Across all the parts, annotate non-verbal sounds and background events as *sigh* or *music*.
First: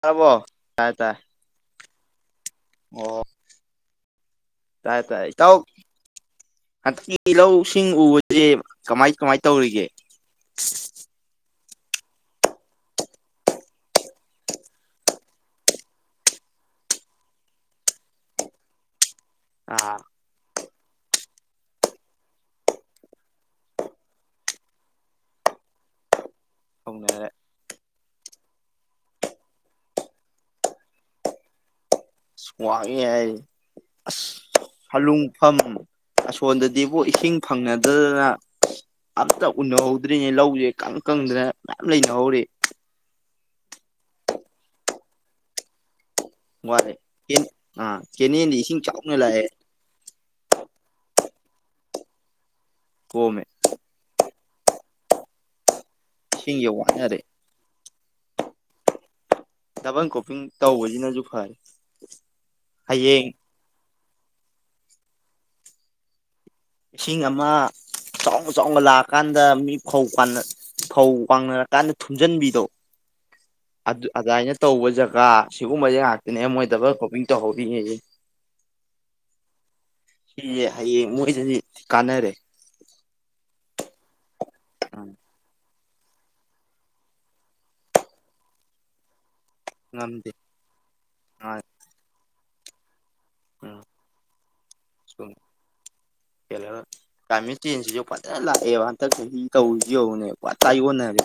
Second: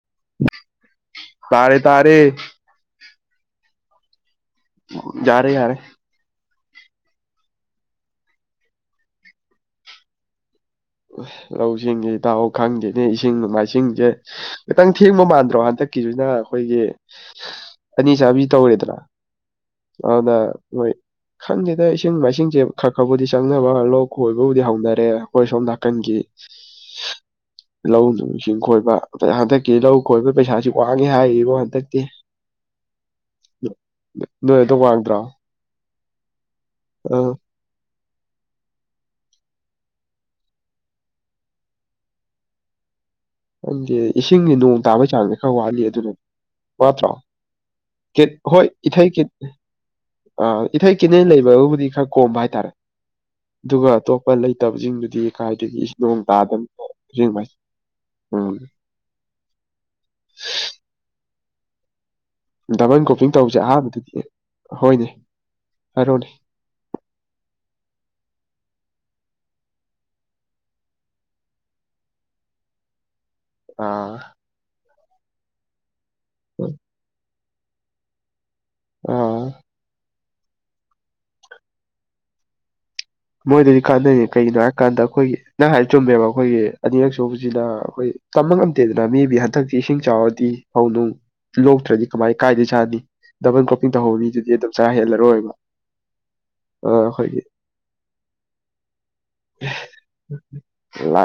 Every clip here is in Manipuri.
ꯇꯔꯕꯣ ꯇꯥꯏ ꯇꯥꯏ ꯇꯔꯦ ꯇꯥꯔꯦ ꯑꯣ ꯌꯥꯔꯦ ꯌꯥꯔꯦ ꯍꯟꯛꯇꯤ ꯂꯧꯁꯤꯡ ꯎꯕꯁꯦ ꯀꯃꯥꯏ ꯀꯃꯥꯏ ꯇꯧꯔꯤꯒꯦ ꯂꯧꯁꯤꯡꯁꯤ ꯇꯍ ꯈꯪꯗꯦꯅꯦ ꯏꯁꯤꯡ ꯅꯨꯡꯃꯥꯏꯁꯤꯡꯁꯦ ꯈꯤꯇꯪ ꯊꯦꯡꯕ ꯃꯥꯟꯗ꯭ꯔꯣ ꯍꯟꯗꯛ ꯀꯤꯁꯤꯅ ꯑꯩꯈꯣꯏꯒꯤ ꯑꯅꯤ ꯆꯥꯕꯤ ꯇꯧꯔꯦꯗꯅ ꯑꯥ ꯑꯗꯨꯅ ꯍꯣꯏ ꯈꯪꯗꯦꯗ ꯏꯁꯤꯡ ꯃꯥꯏꯁꯤꯡꯁꯦ ꯈꯔ ꯈꯔꯕꯨꯗꯤ ꯆꯪꯅꯕ ꯂꯣꯛ ꯈꯣꯏꯕꯕꯨꯗꯤ ꯍꯧꯅꯔꯦ ꯑꯩꯈꯣꯏ ꯁꯣꯝꯗ ꯀꯪꯒꯤ ꯑꯅꯦꯔ ꯂꯧꯗꯨ ꯏꯁꯤꯡ ꯈꯣꯏꯕ ꯍꯟꯗꯛꯀꯤ ꯂꯧ ꯈꯣꯏꯕꯒꯤ ꯄꯩꯁꯥꯁꯤ ꯋꯥꯡꯉꯦ ꯍꯥꯏꯔꯤꯕꯣ ꯍꯟꯗꯛꯇꯤ ꯋꯥꯡꯉꯦ ꯍꯥꯏ ꯅꯣꯏ ꯑꯁ ꯑꯗꯨ ꯋꯥꯡꯗ꯭ꯔꯣ ꯍꯂꯨꯡꯐꯝ ꯑꯃ ꯐꯣꯟꯗꯗꯤꯕꯨ ꯑꯥ ꯏꯁꯤꯡ ꯐꯪꯅꯗꯗꯅ ꯑꯝꯇ ꯎꯅꯍꯧꯗ꯭ꯔꯤꯅꯦ ꯂꯧꯁꯦ ꯀꯪ ꯀꯪꯗꯅ ꯃꯌꯥꯝ ꯂꯩꯅꯍꯧꯔ ꯅꯪꯗꯤ ꯏꯁꯤꯡꯁ ꯅꯣꯡ ꯇꯥꯕꯒꯤ ꯆꯥꯡꯁꯦ ꯈꯔ ꯋꯥꯠꯂꯤ ꯑꯗꯨꯅ ꯋꯥꯔꯦ ꯑꯥ ꯀꯠ ꯀꯦꯅꯦꯜꯗꯤ ꯍꯣꯏ ꯏꯁꯤꯡ ꯏꯊꯩ ꯆꯥꯎꯅ ꯀꯠ ꯂꯥꯛꯑꯦ ꯑ ꯏꯊꯩ ꯀꯦꯠꯅꯦ ꯂꯩꯕ ꯕꯨꯗꯤ ꯈꯔ ꯀꯣꯝꯕ ꯍꯥꯏꯇꯥꯔꯦ ꯀꯣꯝꯃꯦ ꯑꯗꯨꯒ ꯑꯇꯣꯞꯄ ꯂꯩꯇꯕꯁꯤꯡꯗꯨꯗꯤ ꯀꯥꯏꯗꯒꯤ ꯅꯣꯡ ꯏꯁꯤꯡꯁꯦ ꯋꯥꯅꯔꯦ ꯇꯥꯗꯅꯥꯏ ꯎꯝ ꯕꯪ ꯀꯣꯄꯤꯡ ꯇꯧꯕꯁꯤꯅꯁꯨ ꯐꯔꯦ ꯗꯕꯜ ꯍꯌꯦꯡ ꯀ꯭ꯔꯣꯄꯤꯡ ꯇꯧꯕꯁꯦ ꯑꯍꯥꯟꯕꯗꯨꯗꯤ ꯍꯣꯏꯅꯦ ꯍꯥꯏꯔꯣꯅꯦ ꯏꯁꯤꯡ ꯑꯃ ꯆꯥꯎꯕ ꯆꯥꯎꯕ ꯂꯥꯛꯑꯀꯥꯟꯗ ꯃꯤ ꯐꯧ ꯄꯅ ꯐꯧ ꯋꯥꯡꯅꯔꯀꯥꯟꯗ ꯊꯨꯝꯖꯤꯟꯕꯤꯗꯣ ꯑꯗꯨ ꯑꯥ ꯑꯗꯨꯃꯥꯏꯅ ꯇꯧꯕ ꯖꯒꯥ ꯁꯤꯒꯨꯝꯕꯁꯦ ꯉꯥꯛꯇꯅꯦ ꯃꯣꯏ ꯗꯕꯜ ꯀꯣꯄꯤꯡ ꯍꯧꯕꯤ ꯑꯥ ꯁꯤꯁꯦ ꯍꯌꯦꯡ ꯃꯣꯏꯁꯤꯗꯤ ꯀꯥꯟꯅꯔꯦ ꯃꯣꯏꯗꯗꯤ ꯀꯥꯟꯅꯩ ꯀꯩꯒꯤꯅꯣ ꯍꯥꯏꯔ ꯀꯥꯟꯗ ꯑꯩꯈꯣꯏꯒꯤ ꯅ ꯆꯨꯝꯃꯦꯕ ꯑꯩꯈꯣꯏꯒꯤ ꯑꯅꯤꯔꯛꯁꯨꯕꯁꯤꯅ ꯑꯩꯈꯣꯏ ꯀꯝꯕ ꯉꯝꯗꯦꯗꯅ ꯃꯤꯟ ꯃꯊꯛꯇꯤ ꯏꯁꯤꯡ ꯉꯝꯗꯦ ꯆꯥꯎꯔꯗꯤ ꯍꯧꯅꯨꯡ ꯂꯣꯛꯇ꯭ꯔꯗꯤ ꯀꯃꯥꯏ ꯀꯥꯏꯗ ꯆꯥꯅꯤ ꯗꯕꯜ ꯀ꯭ꯔꯣꯄꯤꯡ ꯇꯍꯧꯕ ꯃꯤꯗꯨꯗꯤ ꯑꯗꯨꯝ ꯆꯥ ꯁꯨꯝ ꯍꯦꯜꯂꯔꯣꯏꯕ ꯑꯩꯈꯣꯏꯒꯤ ꯁꯤꯁꯨ ꯐꯖꯅ ꯂꯥꯛꯑꯦꯕ ꯍꯟꯗꯛꯁꯨ ꯍꯤ ꯀꯧꯔꯤꯁꯤ ꯌꯧꯨꯅꯦ ꯄꯨ ꯇꯥ ꯌꯣꯟꯅꯔꯦ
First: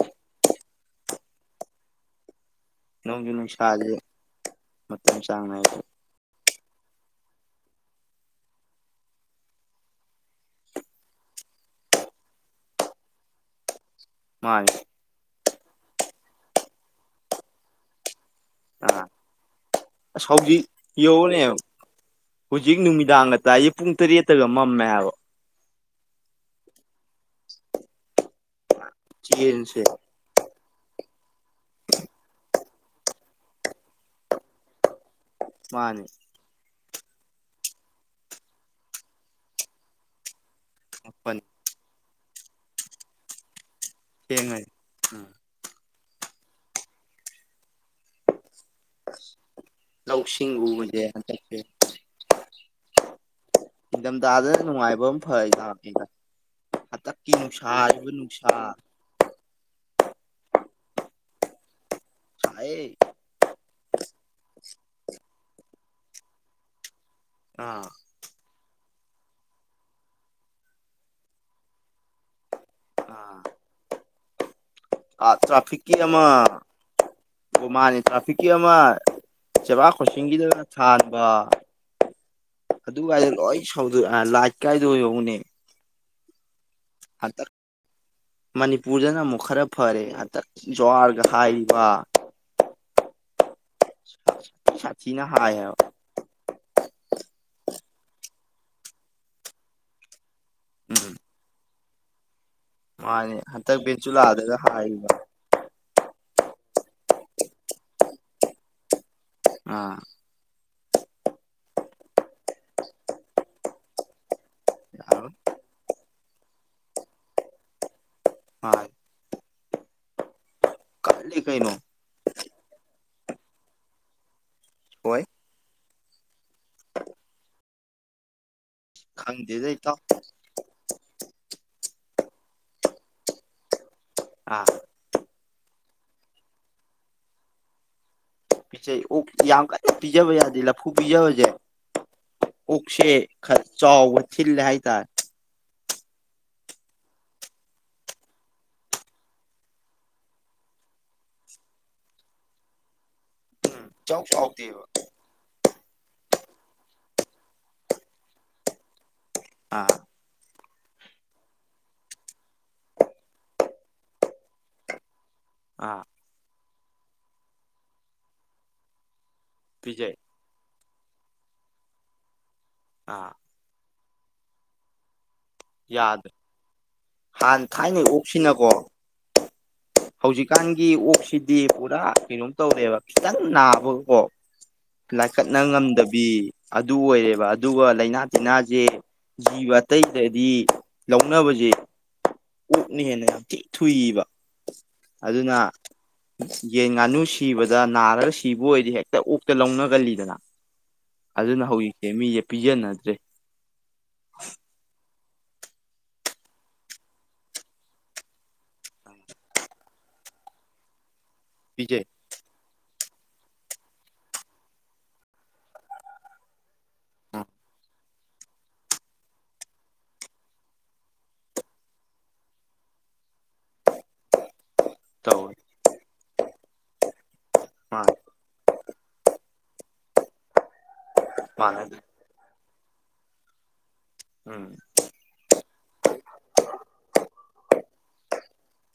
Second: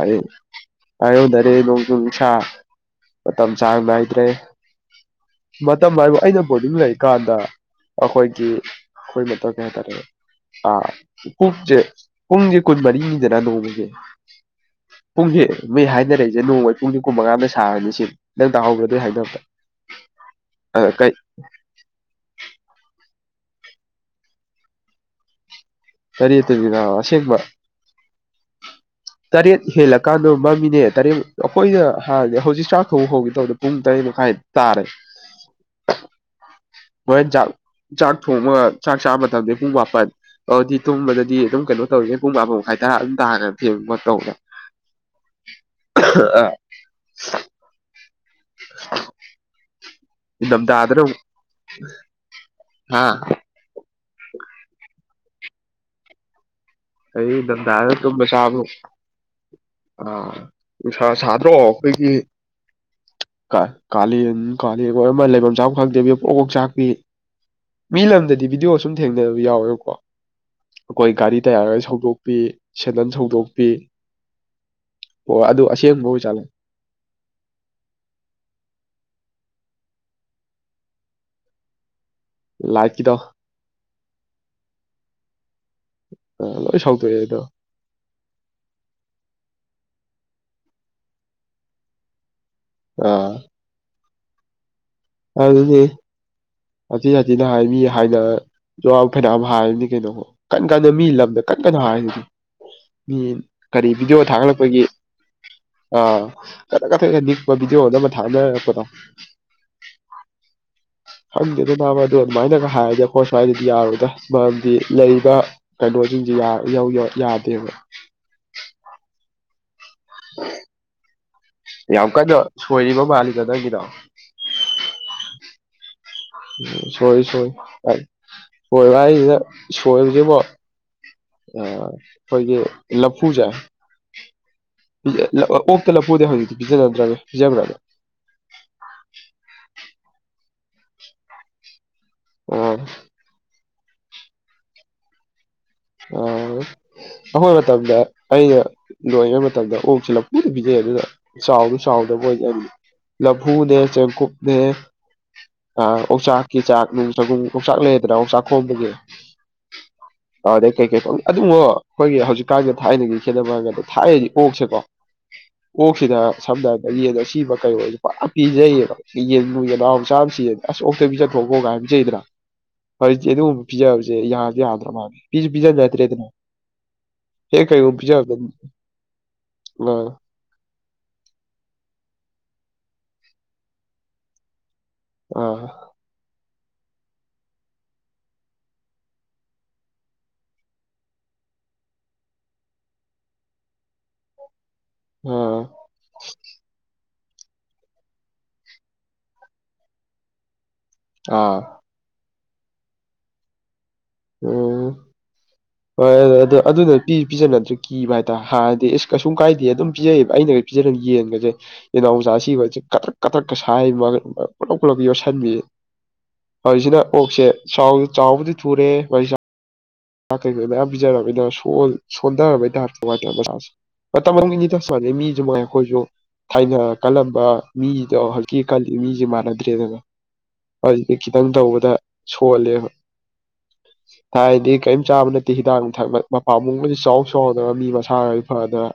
ꯑꯣꯗꯔꯦ ꯂꯁ ꯃꯇꯝ ꯅꯣꯡꯖꯨ ꯃꯇꯝ ꯅꯨꯡꯁꯥꯁꯦ ꯆꯥꯥꯏꯗ꯭ꯔꯦ ꯃꯇꯝ ꯆꯥꯡ ꯅꯥꯏꯗꯦ ꯃꯇꯝ ꯑꯩꯅ ꯐꯣꯂꯤ ꯂꯩꯦ ꯀꯥꯟꯗ ꯑꯩꯈꯣꯏꯒꯤ ꯑꯩꯈꯣꯏ ꯃꯇꯧ ꯀꯩ ꯍꯥꯏꯇꯥꯔꯦ ꯄꯨꯛꯁꯦ ꯄꯨꯡꯁꯦ ꯀꯨꯠ ꯃꯔꯤꯅꯤꯗꯔ ꯂꯧꯕꯁꯦ ꯃꯥ ꯃꯤ ꯍꯥꯏꯅꯔꯛꯏꯁꯦ ꯅꯣꯡꯃꯩ ꯄꯨꯡꯒꯤ ꯀꯨꯟ ꯃꯉꯥꯗ ꯁꯥꯔꯅꯤ ꯁꯤ ꯅꯪ ꯇꯥꯛꯍꯧꯕ ꯑꯗꯨꯗꯤ ꯑꯥ ꯍꯥꯏꯗ ꯑꯁ ꯍꯧꯖꯤꯛ ꯑ ꯀꯩ ꯌꯦꯡꯉꯨꯅꯦ ꯍꯧꯖꯤꯛ ꯅꯨꯃꯤꯗꯥꯡꯒ ꯇꯥꯏꯁꯦ ꯄꯨꯡ ꯇꯔꯦꯠꯇꯒ ꯃꯝꯃꯦ ꯍꯥꯏꯕ ꯇꯔꯤꯑ ꯇꯔꯤ ꯑꯁꯦꯦꯛ ꯇꯔꯦ ꯆꯦꯟꯖꯁꯦ ꯍꯦꯂꯀꯥꯟꯗꯣ ꯃꯃꯤ ꯏꯅꯦ ꯇꯔꯦꯠ ꯑꯩꯈꯣꯏꯗ ꯍꯥꯟꯗꯤ ꯍꯧꯖꯤꯛ ꯆꯥꯛ ꯊꯕ ꯍꯧꯈꯤꯦ ꯇꯧꯕꯗ ꯄꯨꯡ ꯇꯔꯦꯠ ꯃꯈꯥꯏ ꯇꯥꯔꯦ ꯃꯥꯅꯦ ꯃꯣꯔꯦꯟ ꯆꯥꯛ ꯆꯥꯛ ꯊꯣꯡꯉꯒ ꯆꯥꯛ ꯆꯥꯕ ꯃꯇꯝꯗ ꯄꯨꯡ ꯃꯥꯄꯜ ꯑꯗꯨꯗꯤ ꯃꯥꯄꯜ ꯇꯣꯡꯕꯗꯗꯤ ꯑꯗꯨꯝ ꯀꯩꯅꯣ ꯇꯧꯔꯤꯁꯦ ꯄꯨꯡ ꯃꯥ ꯃꯈꯥꯏ ꯇꯥ ꯑꯗꯨꯝ ꯇꯥꯒ ꯊꯦꯡ ꯇꯧꯗ ꯊꯦꯡꯉꯅꯤ ꯎꯝ ꯑ ꯅꯧꯁꯤ ꯍꯨ ꯍꯧꯦ ꯅꯤꯡꯊꯝꯊꯥꯗꯅ ꯆꯁꯦ ꯍꯥꯥ ꯏꯊꯝ ꯇꯥꯗꯅ ꯅꯨꯡꯉꯥꯏꯕ ꯑꯃ ꯐꯩꯅ ꯑꯩ ꯅꯟꯗꯥꯒ ꯇꯨꯝꯕ ꯆꯥꯕ꯭ꯔꯣ ꯑꯥ ꯎꯁꯥ ꯁꯥꯗ꯭ꯔꯣ ꯑꯩꯈꯣꯏꯒꯤ ꯁꯥꯏꯌꯦ ꯀꯥꯂꯦꯟ ꯀꯥꯂꯦꯟ ꯑꯣꯏ ꯑꯃ ꯂꯩꯐꯝ ꯆꯥꯛ ꯐꯪꯗꯕꯤ ꯄꯀꯣꯛ ꯆꯥꯛꯄꯤ ꯑꯥ ꯃꯤ ꯂꯝꯗꯗꯤ ꯚꯗꯤꯑꯣ ꯁꯨꯝ ꯊꯦꯡꯅꯅꯕ ꯌꯥꯎꯋꯦꯕꯀꯣ ꯑꯩꯈꯣꯏ ꯒꯥꯔꯤ ꯇꯌꯥꯔꯒ ꯁꯧꯗꯣꯛ ꯄꯤ ꯁꯦꯟꯗꯟ ꯁꯧꯗꯣꯛꯄꯤ ꯑ ꯑꯣ ꯑꯗꯨ ꯇ꯭ꯔꯥꯐꯤꯛꯀꯤ ꯑꯁꯦꯡꯕ ꯑꯃ ꯑꯣꯏꯖꯥꯠꯂ ꯃꯥꯅꯤ ꯇ꯭ꯔꯥꯐꯤꯛꯀꯤ ꯑꯃ ꯆꯕ ꯈꯁꯤꯒꯤꯤꯗ ꯊꯠꯕ ꯑꯗꯨ ꯂꯥꯏꯠꯀꯤꯗꯣ ꯀꯥꯏꯗ ꯂꯣꯏ ꯁꯧꯗꯣꯛꯑ ꯂꯥꯏꯠ ꯀꯥꯏꯗꯣ ꯌꯧꯅꯦ ꯂꯣꯏ ꯁꯧꯗꯣꯛꯑꯦ ꯑ ꯑꯗꯣ ꯃꯅꯤꯄꯨꯔꯗꯅ ꯃ ꯈꯔ ꯐꯔꯦ ꯑꯗ ꯖꯋꯥꯔꯒ ꯍꯥꯏꯕ ꯑꯥ *inaudible* ꯑꯗꯨꯗꯤ ꯍꯥꯏꯕ ꯁꯥꯊꯤ ꯁꯥꯊꯤꯅ ꯍꯥꯏꯅꯤ ꯍꯥꯏꯅ ꯖꯋꯥ ꯐꯅꯥ ꯑꯃ ꯍꯥꯏꯔꯅꯤ ꯀꯩꯅꯣꯣ ꯀꯟ ꯀꯗ ꯃꯤ ꯎꯝ ꯂꯝꯗ ꯀꯟ ꯀꯩꯅꯣ ꯍꯥꯏꯗꯨꯅꯤ ꯃꯤ ꯃꯥꯅꯦ ꯍꯟꯇꯛ ꯀꯔꯤ ꯚꯤꯗꯤꯑꯣ ꯕꯦꯟꯆꯨꯂꯥꯗꯒ ꯊꯥꯒꯠꯂꯛꯄꯒꯤ ꯍꯥꯏꯔꯤꯕ ꯑꯥ ꯀ ꯀꯄꯗꯤꯗ ꯊꯥꯗ ꯀ ꯑꯥ ꯈꯪꯗꯦꯗ ꯅꯕꯗꯣ ꯑꯗꯨꯃꯥꯏꯅꯒ ꯍꯥꯏꯔꯗꯤ ꯑꯩꯈꯣꯏ ꯁ꯭ꯋꯥꯏꯗꯗꯤ ꯌꯥꯔꯣꯏꯗ꯭ꯔ ꯃꯔꯝꯗꯤ ꯌꯥꯔꯣꯏ ꯂꯩꯔꯤꯕ ꯀꯩꯅꯣꯁꯤꯡꯁꯦ ꯌꯥ ꯌꯎ ꯌ ꯌꯥꯗꯕ ꯍ ꯀꯩꯅꯣ ꯌꯥꯝ ꯀꯟꯅꯣ ꯁꯣꯏꯔꯤꯕ ꯃꯥꯜꯂꯤꯒꯗꯗꯒꯤꯔꯣ ꯍꯣꯏ ꯎ ꯁꯣꯏ ꯁꯣꯏ ꯁꯣꯏꯕ ꯍꯥꯏꯁꯤꯅ ꯈꯪꯗꯦꯗ ꯏꯇꯥꯎ ꯁꯣꯏꯔꯁꯤꯕꯣ ꯑꯩꯈꯣꯏꯒꯤ ꯂꯐꯨꯁꯦ ꯑꯥ ꯑꯣꯛꯇꯂꯄꯗ ꯍꯪꯉꯦ ꯕꯤꯖꯗ꯭ꯔꯅꯦ ꯖꯒꯔꯗ ꯄꯤꯁ ꯑꯣ ꯌꯥꯝ ꯀ ꯄꯤꯖꯕ ꯌꯥꯗꯦ ꯂ ꯐꯨ ꯄꯤꯖꯕꯖꯦ ꯑꯥ ꯎꯛꯁꯦ ꯈ ꯆ ꯋꯥ ꯊꯜ ꯂ ꯍꯥꯏ ꯆ ꯑ ꯑꯩꯈꯣꯏ ꯃꯇꯝꯗ ꯑꯩꯅ ꯅꯣꯏꯉꯩ ꯃꯇꯝꯗ ꯑꯣꯛꯁꯤ ꯂꯐꯨꯗ ꯄꯤꯖꯩ ꯑꯗꯨꯗ ꯆꯥꯎꯗ ꯆꯥꯎꯗ ꯣ ꯂꯘꯨꯅꯦ ꯏꯆꯥꯎ ꯆꯦꯡꯀꯨꯨꯞꯅꯦ ꯆꯥꯎꯗꯦꯕ ꯑ ꯀꯧꯆꯥꯛꯀꯤ ꯆꯥꯛ ꯅꯨꯡ ꯆꯒꯨꯝ ꯀꯣꯡꯆꯥꯛ ꯂꯩꯗꯅ ꯑꯣꯧꯆꯥꯛ ꯈꯣꯝꯕꯒꯤ ꯑꯥ ꯑ ꯑꯗꯩ ꯀꯩꯀꯩꯪ ꯑꯗꯨꯝꯉꯣ ꯑꯩꯈꯣꯏꯒꯤ ꯍꯧꯖꯤꯛꯀꯥꯟꯒꯤ ꯊꯥꯏꯅꯒꯤ ꯈꯦꯠꯅꯕꯒꯗ ꯊꯥꯏꯅꯗꯤ ꯑꯣꯛꯁꯦꯀꯣ ꯑꯥ ꯀꯣꯛꯁꯤꯗ ꯁꯝꯅ ꯍꯥꯏꯔꯕ ꯌꯦꯗꯣ ꯑꯁꯤꯕ ꯀꯩ ꯑꯣꯏꯁ ꯄꯥꯛ ꯄꯤꯖꯩꯌꯦꯕ ꯌꯦꯟꯨ ꯌꯦꯅꯥꯥꯎ ꯃꯆꯥ ꯄꯤꯖꯩ ꯑꯃ ꯁꯤꯖꯦ ꯑꯁ ꯑꯣꯛꯇ ꯄꯤꯖꯠꯊꯣꯛꯄꯣꯒꯥꯏꯖꯩꯗꯅ ꯍꯧꯖꯤꯛꯇꯤ ꯑꯥ ꯑꯗꯨꯒꯨꯝꯕ ꯄꯤꯖ ꯦ ꯌꯥ ꯌꯥꯗ꯭ꯔ ꯃꯥꯅꯤ ꯖ ꯕꯤꯖꯔꯦ ꯑꯗꯨꯅ ꯌꯥꯗ꯭ꯔꯦ ꯍꯦ ꯍꯥꯟꯅ ꯊꯥꯏꯅꯩ ꯀꯥꯏꯖ ꯑꯣꯛꯁꯤꯅꯀꯣ ꯍꯧꯖꯤꯛꯀꯥꯟꯒꯤ ꯑꯣꯛꯁꯤꯗꯤ ꯄꯨꯔꯥ ꯀꯩꯅꯣꯝ ꯇꯧꯔꯦꯕ ꯈꯤꯇꯪ ꯅꯥꯕꯀꯣ ꯑ ꯂꯥꯏꯀꯠꯅ ꯉꯝꯗꯕꯤ ꯑꯗꯨ ꯑꯣꯏꯔꯦꯕ ꯑꯗꯨꯒ ꯂꯥꯏꯅꯥ ꯇꯤꯟꯅꯥꯁꯦ ꯖꯤꯕ ꯑꯇꯩꯗꯗꯤ ꯂꯧꯅꯕꯁꯦ ꯑꯣꯛꯅ ꯍꯦꯟꯅ ꯌꯥꯝ ꯊꯤ ꯊꯨꯏꯕ ꯑ ꯑꯗꯨꯅ ꯌꯦꯟ ꯉꯥꯅꯨ ꯁꯤꯕꯗ ꯅꯥꯔꯒ ꯁꯤꯕ ꯑꯣꯏꯔꯗꯤ ꯍꯦꯛꯇ ꯑꯣꯛꯇ ꯂꯧꯅꯒꯜꯂꯤꯗꯅ ꯑ ꯑꯗꯨꯅ ꯍꯧꯖꯤꯛꯁꯦ ꯃꯤꯁꯦ ꯄꯤꯖꯅꯗ꯭ꯔꯦ ꯎꯝ ꯍꯣꯏ ꯑꯗꯨ ꯑꯗꯨ ꯑꯗꯨꯅ ꯄꯤ ꯄꯤꯖꯅꯗ꯭ꯔꯁꯨ ꯀꯤꯕ ꯍꯥꯏꯇꯥꯦ ꯍꯥꯟꯅꯗꯤ ꯏꯁꯁ ꯀꯩꯁꯨꯝ ꯀꯥꯏꯗꯦ ꯑꯗꯨꯝ ꯄꯤꯖꯩꯑꯕ ꯑꯩꯅ ꯐꯖꯅ ꯌꯦꯡꯒꯁꯦ ꯄꯤꯖꯩ ꯌꯦꯅꯥꯎꯖꯥ ꯁꯤꯕꯁꯦ ꯀꯊꯛꯀ ꯁꯥꯥꯏꯩ ꯄꯨꯂꯞ ꯄꯨꯂꯞ ꯌꯣꯠꯁꯤꯟꯕꯤ ꯍꯧꯖꯤꯛꯁꯤꯅ ꯑꯣꯛꯁꯦ ꯆꯥꯎ ꯆ ꯆꯥꯎꯥꯕꯗꯤ ꯊꯨꯔꯦ ꯇꯀꯩ ꯈꯗꯕꯤꯖꯥꯔ ꯁꯣ ꯁꯣꯟꯗꯥꯔ ꯇ ꯃꯇꯝ ꯑꯃꯅꯤꯗꯁꯨꯃꯥꯟꯅꯩ ꯃꯤꯁꯨ ꯇꯧꯋꯦ ꯃꯥꯏ ꯑꯩꯈꯣꯏꯁꯨ ꯊꯥꯏꯅ ꯀꯜꯂꯝꯕ ꯃꯥꯅꯦ ꯃꯤꯗꯣ ꯍꯧꯖꯤꯛꯀꯤ ꯈꯜꯂꯤ ꯃꯤꯁꯦ ꯃꯥꯟꯅꯗ꯭ꯔꯦꯗꯅ ꯍꯧꯖꯤꯛꯇꯤ ꯈꯤꯇꯪ ꯇꯧꯕꯗ ꯃꯥꯟꯅꯗ꯭ꯔꯦ ꯁꯣꯜꯂꯦꯕ ꯎꯝ ꯍꯥꯏꯗꯤ ꯆꯥꯕ ꯅꯠꯇꯦ ꯍꯤꯗꯥꯛ ꯊꯛ ꯃꯄꯥ ꯃꯨꯡꯒꯁꯨ ꯆꯥꯎ ꯆꯥꯎꯗꯕ ꯃꯤ ꯃꯁꯥ ꯈꯗꯤ ꯐꯗꯅ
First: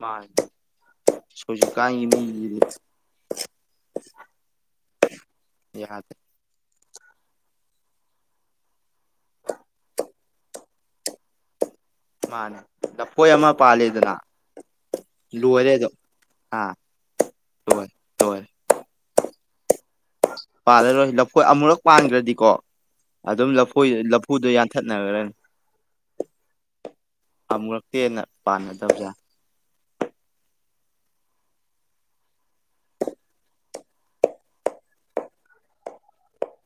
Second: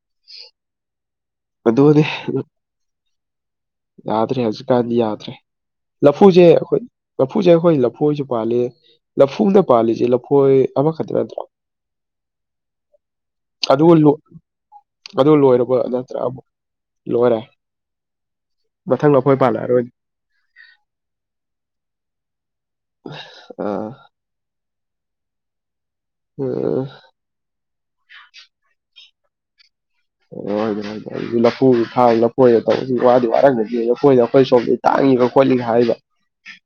ꯃꯥ ꯁꯣꯏꯁꯨ ꯑꯗꯨꯅꯤ ꯀꯥꯏꯉ ꯃꯤ ꯌꯥꯗ꯭ꯔꯦ ꯍꯧꯖꯤꯛꯀꯥꯟꯗꯤ ꯌꯥꯗ꯭ꯔꯦ ꯌꯥꯗ꯭ꯔꯦ ꯂꯐꯨꯁꯦ ꯑꯩꯈꯣꯏ ꯂꯐꯨꯁꯦ ꯑꯩꯈꯣꯏ ꯂꯐꯣꯏꯁꯨ ꯄꯥꯜꯂꯤ ꯂꯐꯨꯅ ꯄꯥꯜꯂꯤꯁꯦ ꯂꯐꯣꯏ ꯑꯃꯈꯛꯇ ꯅꯠꯇ꯭ꯔꯣ ꯃꯥꯅꯦ ꯂꯐꯣꯏ ꯑꯃ ꯑꯗꯨꯒ ꯄꯥꯜꯂꯤꯗꯅ ꯂꯣꯏꯔꯦꯗꯣ ꯨꯛ ꯂꯣꯏꯔꯦ ꯂꯣꯏꯔꯦ ꯃꯊꯪ ꯅꯈꯣꯏ ꯄꯥꯜꯂꯛꯑꯔꯣꯏ ꯄꯥꯜꯂꯔꯣꯏ ꯂꯐꯣꯏ ꯑꯃꯨꯔꯛ ꯄꯥꯟꯈ꯭ꯔꯗꯤꯀꯣ ꯑꯗꯨꯝ ꯂꯐꯣꯏ ꯂꯐꯨꯗꯣ ꯊꯠꯅꯈ꯭ꯔꯅꯤ ꯍꯣꯏꯅꯦ ꯄꯥꯃꯨꯔꯛꯇꯦꯅ ꯄꯥꯟꯅꯗꯕꯖꯥ ꯑꯣ ꯍꯣꯏ ꯍꯣꯏ ꯑꯗꯨ ꯂꯐꯨꯁꯨ ꯊ ꯂꯐꯣꯏꯒ ꯇꯧꯕ ꯋꯥꯗꯤ ꯋꯥꯔꯝꯗꯗꯤ ꯂꯐꯣꯏꯗ ꯑꯩꯈꯣꯏ ꯁꯣꯝꯗ ꯊꯥꯛ ꯈꯪꯒ ꯈꯣꯠꯂꯤꯒ ꯍꯥꯏꯔꯤꯕ ꯍ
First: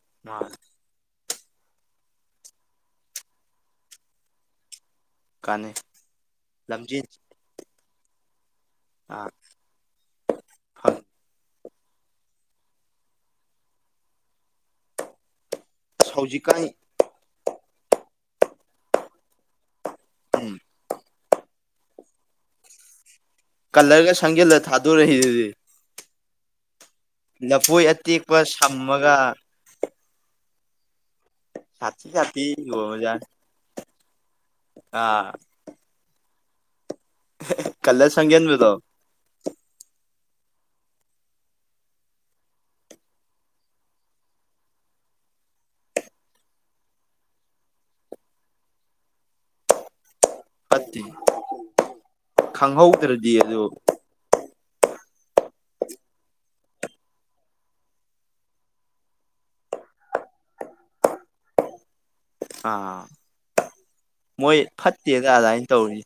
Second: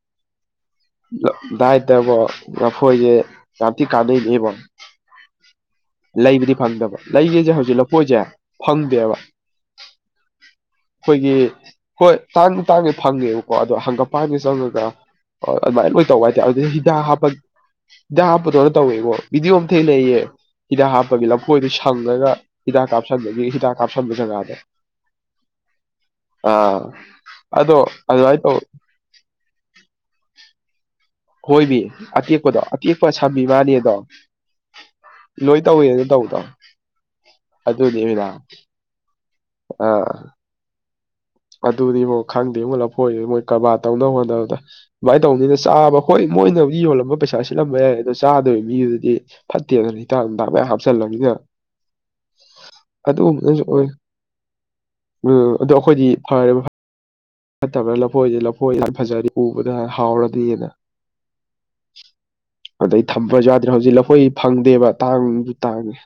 ꯗꯥꯏꯇꯕꯣ ꯂꯐꯣꯏꯁꯦ ꯔꯥꯇ ꯀꯥꯟꯗꯩꯅꯦꯕꯣ ꯀꯥꯟꯅꯩ ꯂꯩꯕꯨꯗꯤ ꯐꯪꯗꯕ ꯂꯝꯖꯦꯟ ꯂꯩꯔꯤꯁꯦ ꯍꯧꯖꯤꯛ ꯂꯄꯣꯛꯁꯦ ꯐꯪꯗꯦꯕ ꯑꯥ ꯑꯩꯈꯣꯏꯒꯤ ꯍꯣꯏ ꯇꯥꯡ ꯇꯥꯡꯉ ꯐꯪꯉꯦꯕꯀꯣ ꯑꯗꯣ ꯍꯪꯀꯄꯥꯟꯒ ꯆꯪꯉꯒ ꯑꯗꯨꯃꯥꯏꯅ ꯂꯣꯏ ꯇꯧꯕ ꯍꯥꯏꯇꯥꯔꯦ ꯍꯧꯖꯤꯛꯀꯥꯟ ꯑꯗꯨꯅ ꯍꯤꯗꯥꯛ ꯍꯥꯞꯄ ꯍꯤꯗꯥꯛꯞꯄꯗꯧꯅ ꯇꯧꯋꯦꯀꯣ ꯕꯤꯗꯤꯑꯣꯝ ꯏꯊꯦꯡ ꯂꯩꯩꯌꯦ ꯍꯤꯗꯥꯛ ꯍꯥꯞꯄꯒꯤ ꯂꯐꯣꯏꯗꯨꯣ ꯁꯪꯉꯒ ꯍꯤꯗꯥꯛ ꯀꯥꯞ ꯀꯥꯞ ꯁꯟꯕꯒꯤ ꯍꯤꯗꯥꯛ ꯀꯥꯞ ꯀꯂꯔꯒ ꯁꯟꯕꯖꯥꯒꯗ ꯁꯪꯖꯜꯂ ꯊꯥꯗꯣꯔꯛꯏꯗꯨꯗꯤ ꯑꯥ ꯑꯗꯣ ꯂꯐꯣꯏ ꯑ ꯍꯥꯏ ꯑꯇꯦꯛꯄ ꯇꯣ ꯁꯝꯃꯒ ꯍꯣꯏꯃꯤ ꯁꯥꯊꯤ ꯁꯥꯊꯤ ꯑꯇꯦꯛꯄꯗꯣ ꯑꯇꯦꯛꯄ ꯌꯣꯝꯃꯖꯥꯠꯅꯤ ꯁꯥꯕꯤ ꯃꯥꯅꯦ ꯑꯗꯣ ꯑꯥ ꯂꯣꯏ ꯇꯧꯏꯑꯦ ꯑꯗꯨ ꯇꯧ ꯇꯧ ꯑꯗꯨꯗꯤ ꯀꯜꯂ ꯃꯤꯗꯥ ꯁꯪꯖꯟꯕꯗꯣ ꯑꯥ ꯑꯗꯨꯅꯤꯕꯣ ꯈꯪꯗꯦꯕꯣ ꯂꯐꯣꯏ ꯃꯣꯏ ꯀꯔꯕꯥꯔ ꯇꯧꯅꯕ ꯍꯣꯠꯅꯕꯗ ꯑꯗꯨꯃꯥꯏꯅ ꯇꯧꯅꯤꯅ ꯆꯥꯕ ꯍꯣꯏ ꯃꯣꯏꯅꯕꯨꯗꯤ ꯌꯣꯜꯂꯝꯕ ꯄꯩꯁꯥ ꯁꯤꯜꯂꯝꯕ ꯌꯥꯏ ꯑꯗꯣ ꯆꯥꯗꯧꯔꯤꯕ ꯃꯤꯗꯨꯗꯤ ꯐꯠꯇꯦ ꯑꯗꯨꯅ ꯍꯇꯥꯛ ꯆꯥꯛ ꯃ ꯐꯠꯇꯦ ꯍꯥꯞꯆꯜꯂꯅꯤꯅ ꯈꯪꯍꯧꯗ꯭ꯔꯗꯤ ꯑꯗꯨ ꯑꯗꯨꯒꯨꯝꯕꯅꯁꯨ ꯑꯣꯏ ꯎꯝ ꯑꯗꯨ ꯑꯩꯈꯣꯏꯗꯤ ꯐꯔꯦ ꯐꯠꯇꯕ꯭ꯔꯥ ꯂꯐꯣꯏꯁꯦ ꯂꯐꯣꯏꯁꯦ ꯐꯖꯔ ꯎꯕꯗ ꯍꯥꯎꯔꯗꯤꯅ ꯑꯗꯩ ꯑꯥ ꯊꯝꯕ ꯌꯥꯗ꯭ꯔꯦ ꯍꯧꯖꯤꯛ ꯂꯈꯣꯏ ꯃꯣꯏ ꯐꯪꯗꯦꯕ ꯐꯠꯇꯦꯗ ꯇꯥꯡꯕꯨ ꯑꯗꯥꯏꯅ ꯇꯥꯡꯉꯦ ꯇꯧꯔꯤ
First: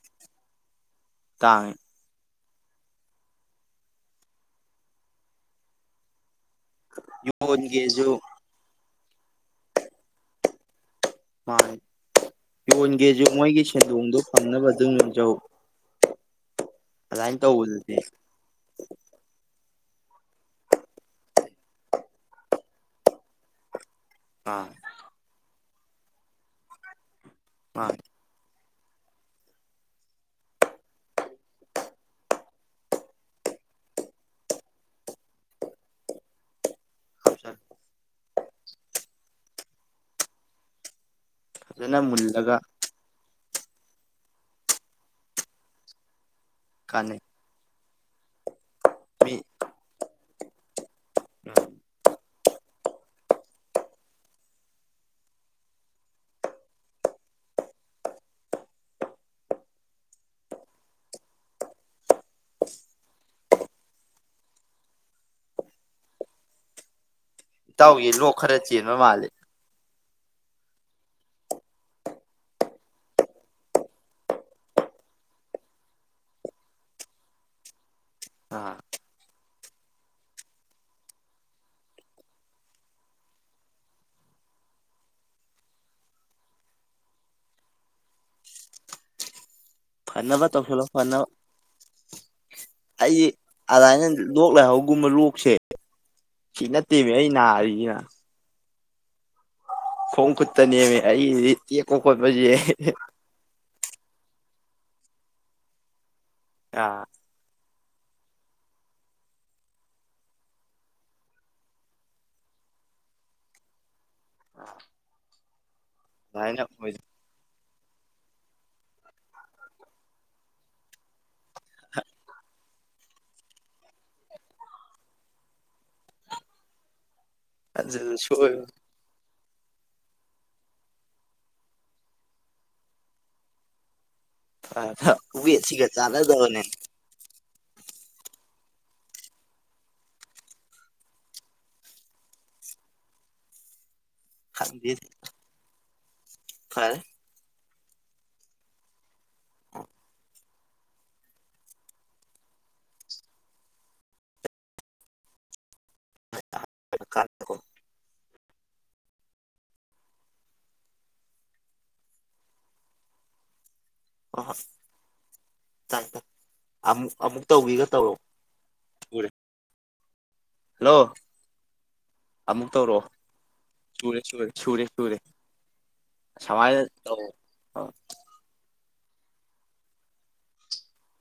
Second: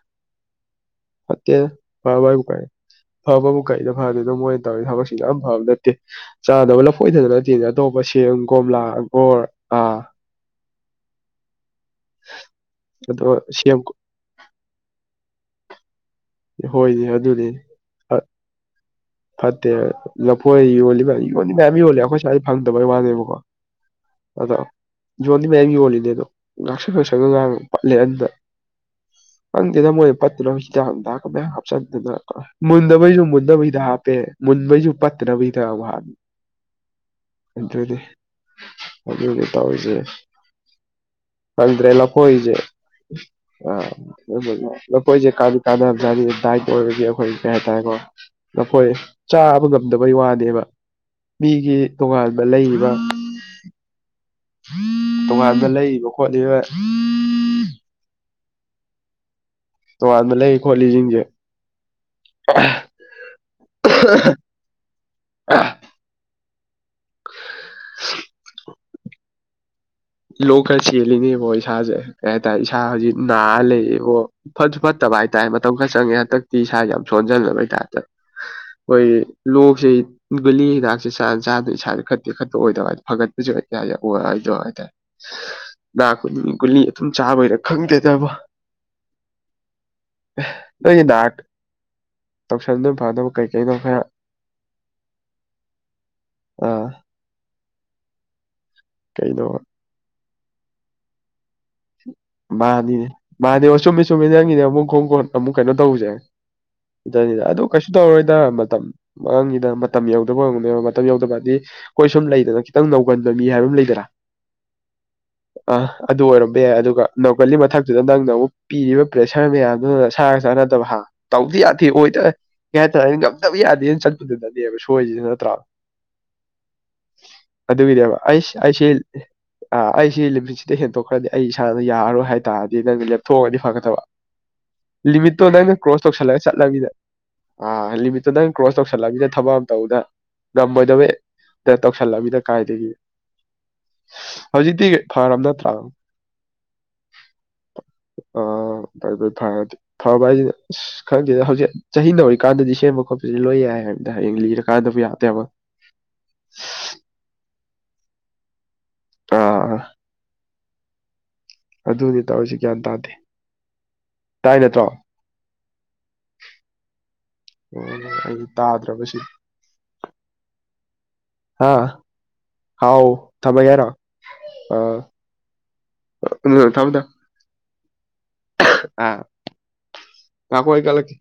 ꯐꯇꯦ ꯇꯥꯡꯉꯤ ꯐꯕꯍꯥꯏꯕꯨ ꯐꯕꯕꯨ ꯀꯩꯗ ꯐꯗꯣꯏꯅꯣ ꯃꯣꯏꯅ ꯇꯧꯔꯤ ꯊꯕꯛꯁꯤꯅ ꯌꯥꯝ ꯐꯕ ꯅꯠꯇꯦ ꯆꯥꯅꯕ ꯂꯐꯣꯏꯊꯗ ꯅꯠꯇꯦꯅꯦ ꯑꯇꯣꯞꯄ ꯌꯣꯟꯒꯦꯁꯨ ꯁꯦꯝ ꯀꯣꯝꯂꯥ ꯑꯪꯒꯣꯔ ꯑꯥ ꯃꯥ ꯌꯣꯟꯒꯦꯁꯨ ꯑꯗꯣ ꯃꯣꯏꯒꯤ ꯁꯦꯝ ꯁꯦꯟꯗꯣꯡꯗꯣ ꯐꯪꯅꯕ ꯑꯗꯨꯝ ꯌꯣꯟꯖꯧ ꯍꯣꯏꯅꯦ ꯑꯗꯥꯏꯅ ꯑꯗꯨꯗꯤꯅꯦ ꯇꯧꯕꯗꯨꯗꯤ ꯐꯠ ꯂꯐꯣꯏ ꯌꯣꯜꯂꯤꯕ ꯌꯣꯜꯂꯤꯕ ꯃꯌꯥꯝ ꯌꯣꯜꯂꯤ ꯑꯩꯈꯣꯏ ꯁ꯭ꯋꯥꯏ ꯐꯪꯗꯕꯩ ꯋꯥꯅꯦꯕꯀꯣ ꯑꯗ ꯑꯥ ꯌꯣꯟꯗꯤ ꯃꯌꯥꯝ ꯌꯣꯜꯂꯤꯗꯦꯗꯣ ꯉꯥꯛꯁ ꯉꯁ ꯃꯥꯅꯤ ꯄꯠꯂꯦꯗ ꯍꯪꯗꯤꯗ ꯃꯣꯏ ꯄꯠꯇ ꯅꯨꯡꯗꯥꯛ ꯃ ꯍꯥꯞꯆꯟꯗꯅ ꯃꯨꯟꯗꯕꯩꯁꯨ ꯃꯨꯟꯅꯕꯩꯗ ꯍꯥꯞꯄꯦ ꯃꯨꯟꯕꯩꯁꯨ ꯄꯠꯇꯅꯕꯩ ꯍꯤꯗꯥꯛ ꯍꯞꯄꯦ *inaudible* ꯑꯗꯨꯅꯤ ꯑꯗꯨ ꯍꯧꯖꯤ ꯇꯧꯔꯤꯁꯦ ꯈꯪꯗ꯭ꯔꯦ ꯐꯖꯅ ꯂꯐꯣꯏꯁꯦ ꯃꯨꯜꯂꯒ ꯑ ꯂꯦ ꯂꯐꯣꯏꯁꯦ ꯀꯥꯗꯤ ꯀꯥꯅꯕꯅꯦ ꯉꯗꯤ ꯗꯥꯏꯠ ꯑꯣꯏꯕꯒꯤ ꯀꯥꯟꯅꯩ ꯑꯩꯈꯣꯏ ꯀꯩ ꯍꯥꯏꯇꯥꯔꯦꯀꯣ ꯅꯈꯣꯏ ꯃꯤ ꯆꯥꯕ ꯉꯝꯗꯕꯩ ꯋꯥꯅꯦꯕ ꯃꯤꯒꯤ ꯇꯣꯉꯥꯟꯕ ꯂꯩꯔꯤꯕ ꯇꯣꯉꯥꯟꯕ ꯂꯩꯔꯤꯕ ꯈꯣꯠꯂꯤꯕ ꯇꯣꯉꯥꯟꯥꯟꯕ ꯂꯩ ꯈꯣꯠꯂꯤꯁꯤꯡꯁꯦ *inaudible* *inaudible* ꯢꯇꯧꯒꯤ ꯂꯣꯛ ꯈꯔ ꯆꯦꯟꯕ ꯃꯥꯜꯂꯦ ꯂꯣꯛ ꯈꯔ ꯆꯦꯜꯂꯤꯅꯦꯕꯣ ꯏꯁꯥꯁꯦ ꯀꯩ ꯍꯥꯏꯇꯥꯔꯦ ꯏꯁꯥ ꯍꯧꯖꯤꯛ ꯅꯥꯔ ꯂꯩꯌꯦꯕꯣ ꯐꯠꯁꯨ ꯐꯠꯇꯕ ꯚ ꯍꯥꯏ ꯇꯥꯏ ꯃꯇꯝ ꯈꯔ ꯆꯪꯉꯦ ꯍꯟꯗꯛꯇꯤ ꯏꯁꯥ ꯌꯥꯝ ꯁꯣꯟꯖꯜꯂꯕꯇꯥꯥꯏꯇ ꯑ ꯑꯩꯈꯣꯏ ꯂꯣꯛꯁꯤ ꯒꯨꯂꯤ ꯍꯤꯗꯥꯛꯁꯦ ꯆꯥ ꯆꯥꯗ ꯏꯁꯥꯗ ꯈꯠꯇꯤ ꯈꯛꯇ ꯑꯣꯏꯗꯕ ꯍꯥꯏꯗꯤ ꯐꯒꯠꯄꯁꯨ ꯍꯥꯏꯇꯥ ꯍꯥꯏꯗ ꯍꯥꯏ ꯇ ꯂ ꯀꯨꯟꯅꯤ ꯀꯨꯟꯅꯤ ꯑꯗꯨꯝ ꯆꯥꯕꯩꯔ ꯈꯪꯗꯦꯗꯕ ꯐꯅꯕ ꯇꯧꯁꯂꯣ ꯅꯪꯒꯤ ꯐꯅ ꯅꯍꯥꯛ ꯇꯧꯁꯟꯗꯨꯅ ꯐꯅꯕ ꯑꯩꯁ ꯀꯩ ꯀꯩꯅꯣ ꯈꯔ ꯑꯗꯥꯥꯏꯅ ꯂꯣꯛ ꯂꯥꯏꯍꯧꯒꯨꯝꯕ ꯂꯣꯛꯁꯦ ꯁꯤ ꯑ ꯅꯠꯇꯦꯃꯦ ꯑꯩꯅꯔꯤꯁꯤꯅ ꯀꯩꯩꯅꯣ ꯈꯣꯡ ꯈꯨꯠꯇ ꯅꯦꯝꯃꯦ ꯑꯩꯗꯤ ꯃꯥꯗꯤ ꯃꯗꯤꯁꯨ ꯃꯤ ꯁꯨꯝꯃꯤꯊꯪꯒꯤꯅꯦ ꯑꯃꯨꯛ ꯈꯣꯡ ꯈꯣꯟ ꯑꯃꯨꯛ ꯀꯩꯅꯣ ꯑꯥ ꯇꯧꯁꯦꯇꯅꯤꯗ ꯑꯗꯨ ꯀꯩꯁꯨ ꯇꯧꯔꯣꯏꯗ ꯃꯇꯝ ꯃꯥꯡꯒꯤꯗ ꯃꯇꯝ ꯌꯧꯗꯕ ꯑꯣꯏꯅꯦꯕ ꯃꯇꯝ ꯌꯧꯗꯕ ꯍꯥꯏꯗꯤ ꯀꯣꯏ ꯁꯨꯝ ꯂꯩꯗꯅ ꯈꯤꯇꯪ ꯅꯧꯒꯟꯕ ꯃꯤ ꯍꯥꯏꯕ ꯑꯃ ꯂꯩꯗꯅ ꯑꯥ ꯑ ꯑꯗꯨ ꯑꯣꯏꯔꯝꯕ ꯌꯥꯏ ꯑꯗꯨꯒ ꯅꯒꯟ ꯃꯊꯛꯇꯨꯗ ꯅꯪꯅ ꯑꯃꯨꯛ ꯄꯤꯔꯤꯕ ꯄ꯭ꯔꯦꯁꯔ ꯃꯌꯥꯝꯗꯨ ꯁꯥꯒ ꯆꯥꯟꯅꯗꯕ ꯍꯥ ꯇꯧꯗ ꯌꯥꯗꯦ ꯑꯣꯏꯗ ꯌꯥꯗꯦ ꯀꯩ ꯍꯥꯏꯇꯥꯔꯦ ꯉꯝꯗꯕ ꯌꯥꯗꯦ ꯆꯠꯄꯗꯨ ꯅꯠꯇꯦꯕ ꯁꯣꯏꯁꯤꯁꯨ ꯅꯠꯇ꯭ꯔꯥ ꯑꯗꯨꯅ ꯑꯗꯨꯒꯤꯅꯦꯕ ꯑꯩꯁ ꯁꯣꯏꯕ ꯑꯩꯁꯤ ꯑꯩꯁꯤ ꯂꯤꯃꯤꯠꯁꯤꯗ ꯍꯦꯟꯗꯣꯛꯈ꯭ꯔꯗꯤ ꯑꯩ ꯏꯁꯥꯅ ꯌꯥꯔꯔꯣꯏ ꯍꯥꯏꯇꯥꯥꯔꯗꯤ ꯅꯪ ꯂꯦꯞꯊꯣꯛꯑꯒꯗꯤ ꯐꯒꯗꯕ ꯂꯤꯃꯤꯠꯇꯣ ꯅꯪꯅ ꯋꯦꯠꯁꯤꯒ ꯀ꯭ꯔꯣꯁ ꯇꯧꯁꯜꯂꯒ ꯆꯥꯟꯅꯗꯕꯅꯦ ꯆꯠꯂꯅꯤꯗ ꯑꯥ ꯂꯤꯃꯤꯠꯇꯨ ꯅꯪ ꯀ꯭ꯔꯣꯁ ꯇꯧꯁꯜꯂꯒꯗ ꯊꯕꯛ ꯑꯃ ꯇꯧꯕꯗ ꯉꯝꯃꯣꯏꯗꯕ ꯗ ꯇꯧꯁꯜꯂꯃꯤꯅ ꯀꯥꯏꯗꯒꯤ ꯍꯧꯖꯤꯛꯇꯤ ꯐꯔꯕ ꯅꯠꯇ꯭ꯔꯥ ꯐꯔ ꯑ ꯐꯕ ꯐꯥꯎ ꯑꯁ ꯈꯪꯗꯦꯗ ꯍꯧꯖꯤꯛ ꯆꯍꯤ ꯅꯧꯔꯤꯀꯥꯟꯗꯗꯤ ꯁꯦꯝꯕ ꯈꯣꯠꯄꯁꯤꯗꯤ ꯂꯣꯏ ꯌꯥꯏ ꯍꯥꯏꯕꯗ ꯍꯌꯦꯡ ꯂꯤꯔꯀꯥꯟꯗꯕꯨ ꯌꯥꯗꯦꯕ *unintelligible* ꯑꯥ ꯑꯗꯨꯅꯤ ꯇꯧꯔꯤꯁꯦ ꯒ꯭ꯌꯥꯟ ꯇꯥꯗꯦ ꯍꯣꯏ ꯇꯥꯏ ꯍꯣꯏ ꯅꯠꯇ꯭ꯔꯣ ꯑꯣ ꯇꯥꯏ ꯇꯥꯏ ꯑꯃꯨꯛ ꯑꯃꯨꯛ ꯇꯧꯒꯦꯒ ꯇꯧꯔꯛꯑꯣ ꯑꯩ ꯇꯥꯗ꯭ꯔꯕ ꯁꯤꯅꯤ꯫ ꯁꯨꯔꯦ ꯍꯜꯂꯣ ꯍꯥꯥ ꯑꯃꯨꯛ ꯍꯥꯎ ꯇꯧꯔꯛꯑꯣ ꯊꯕꯒꯦꯔ ꯁꯥꯏ ꯑꯥ ꯉꯥꯢ ꯈꯣ ꯑꯩ ꯀꯛꯂꯛꯀꯦ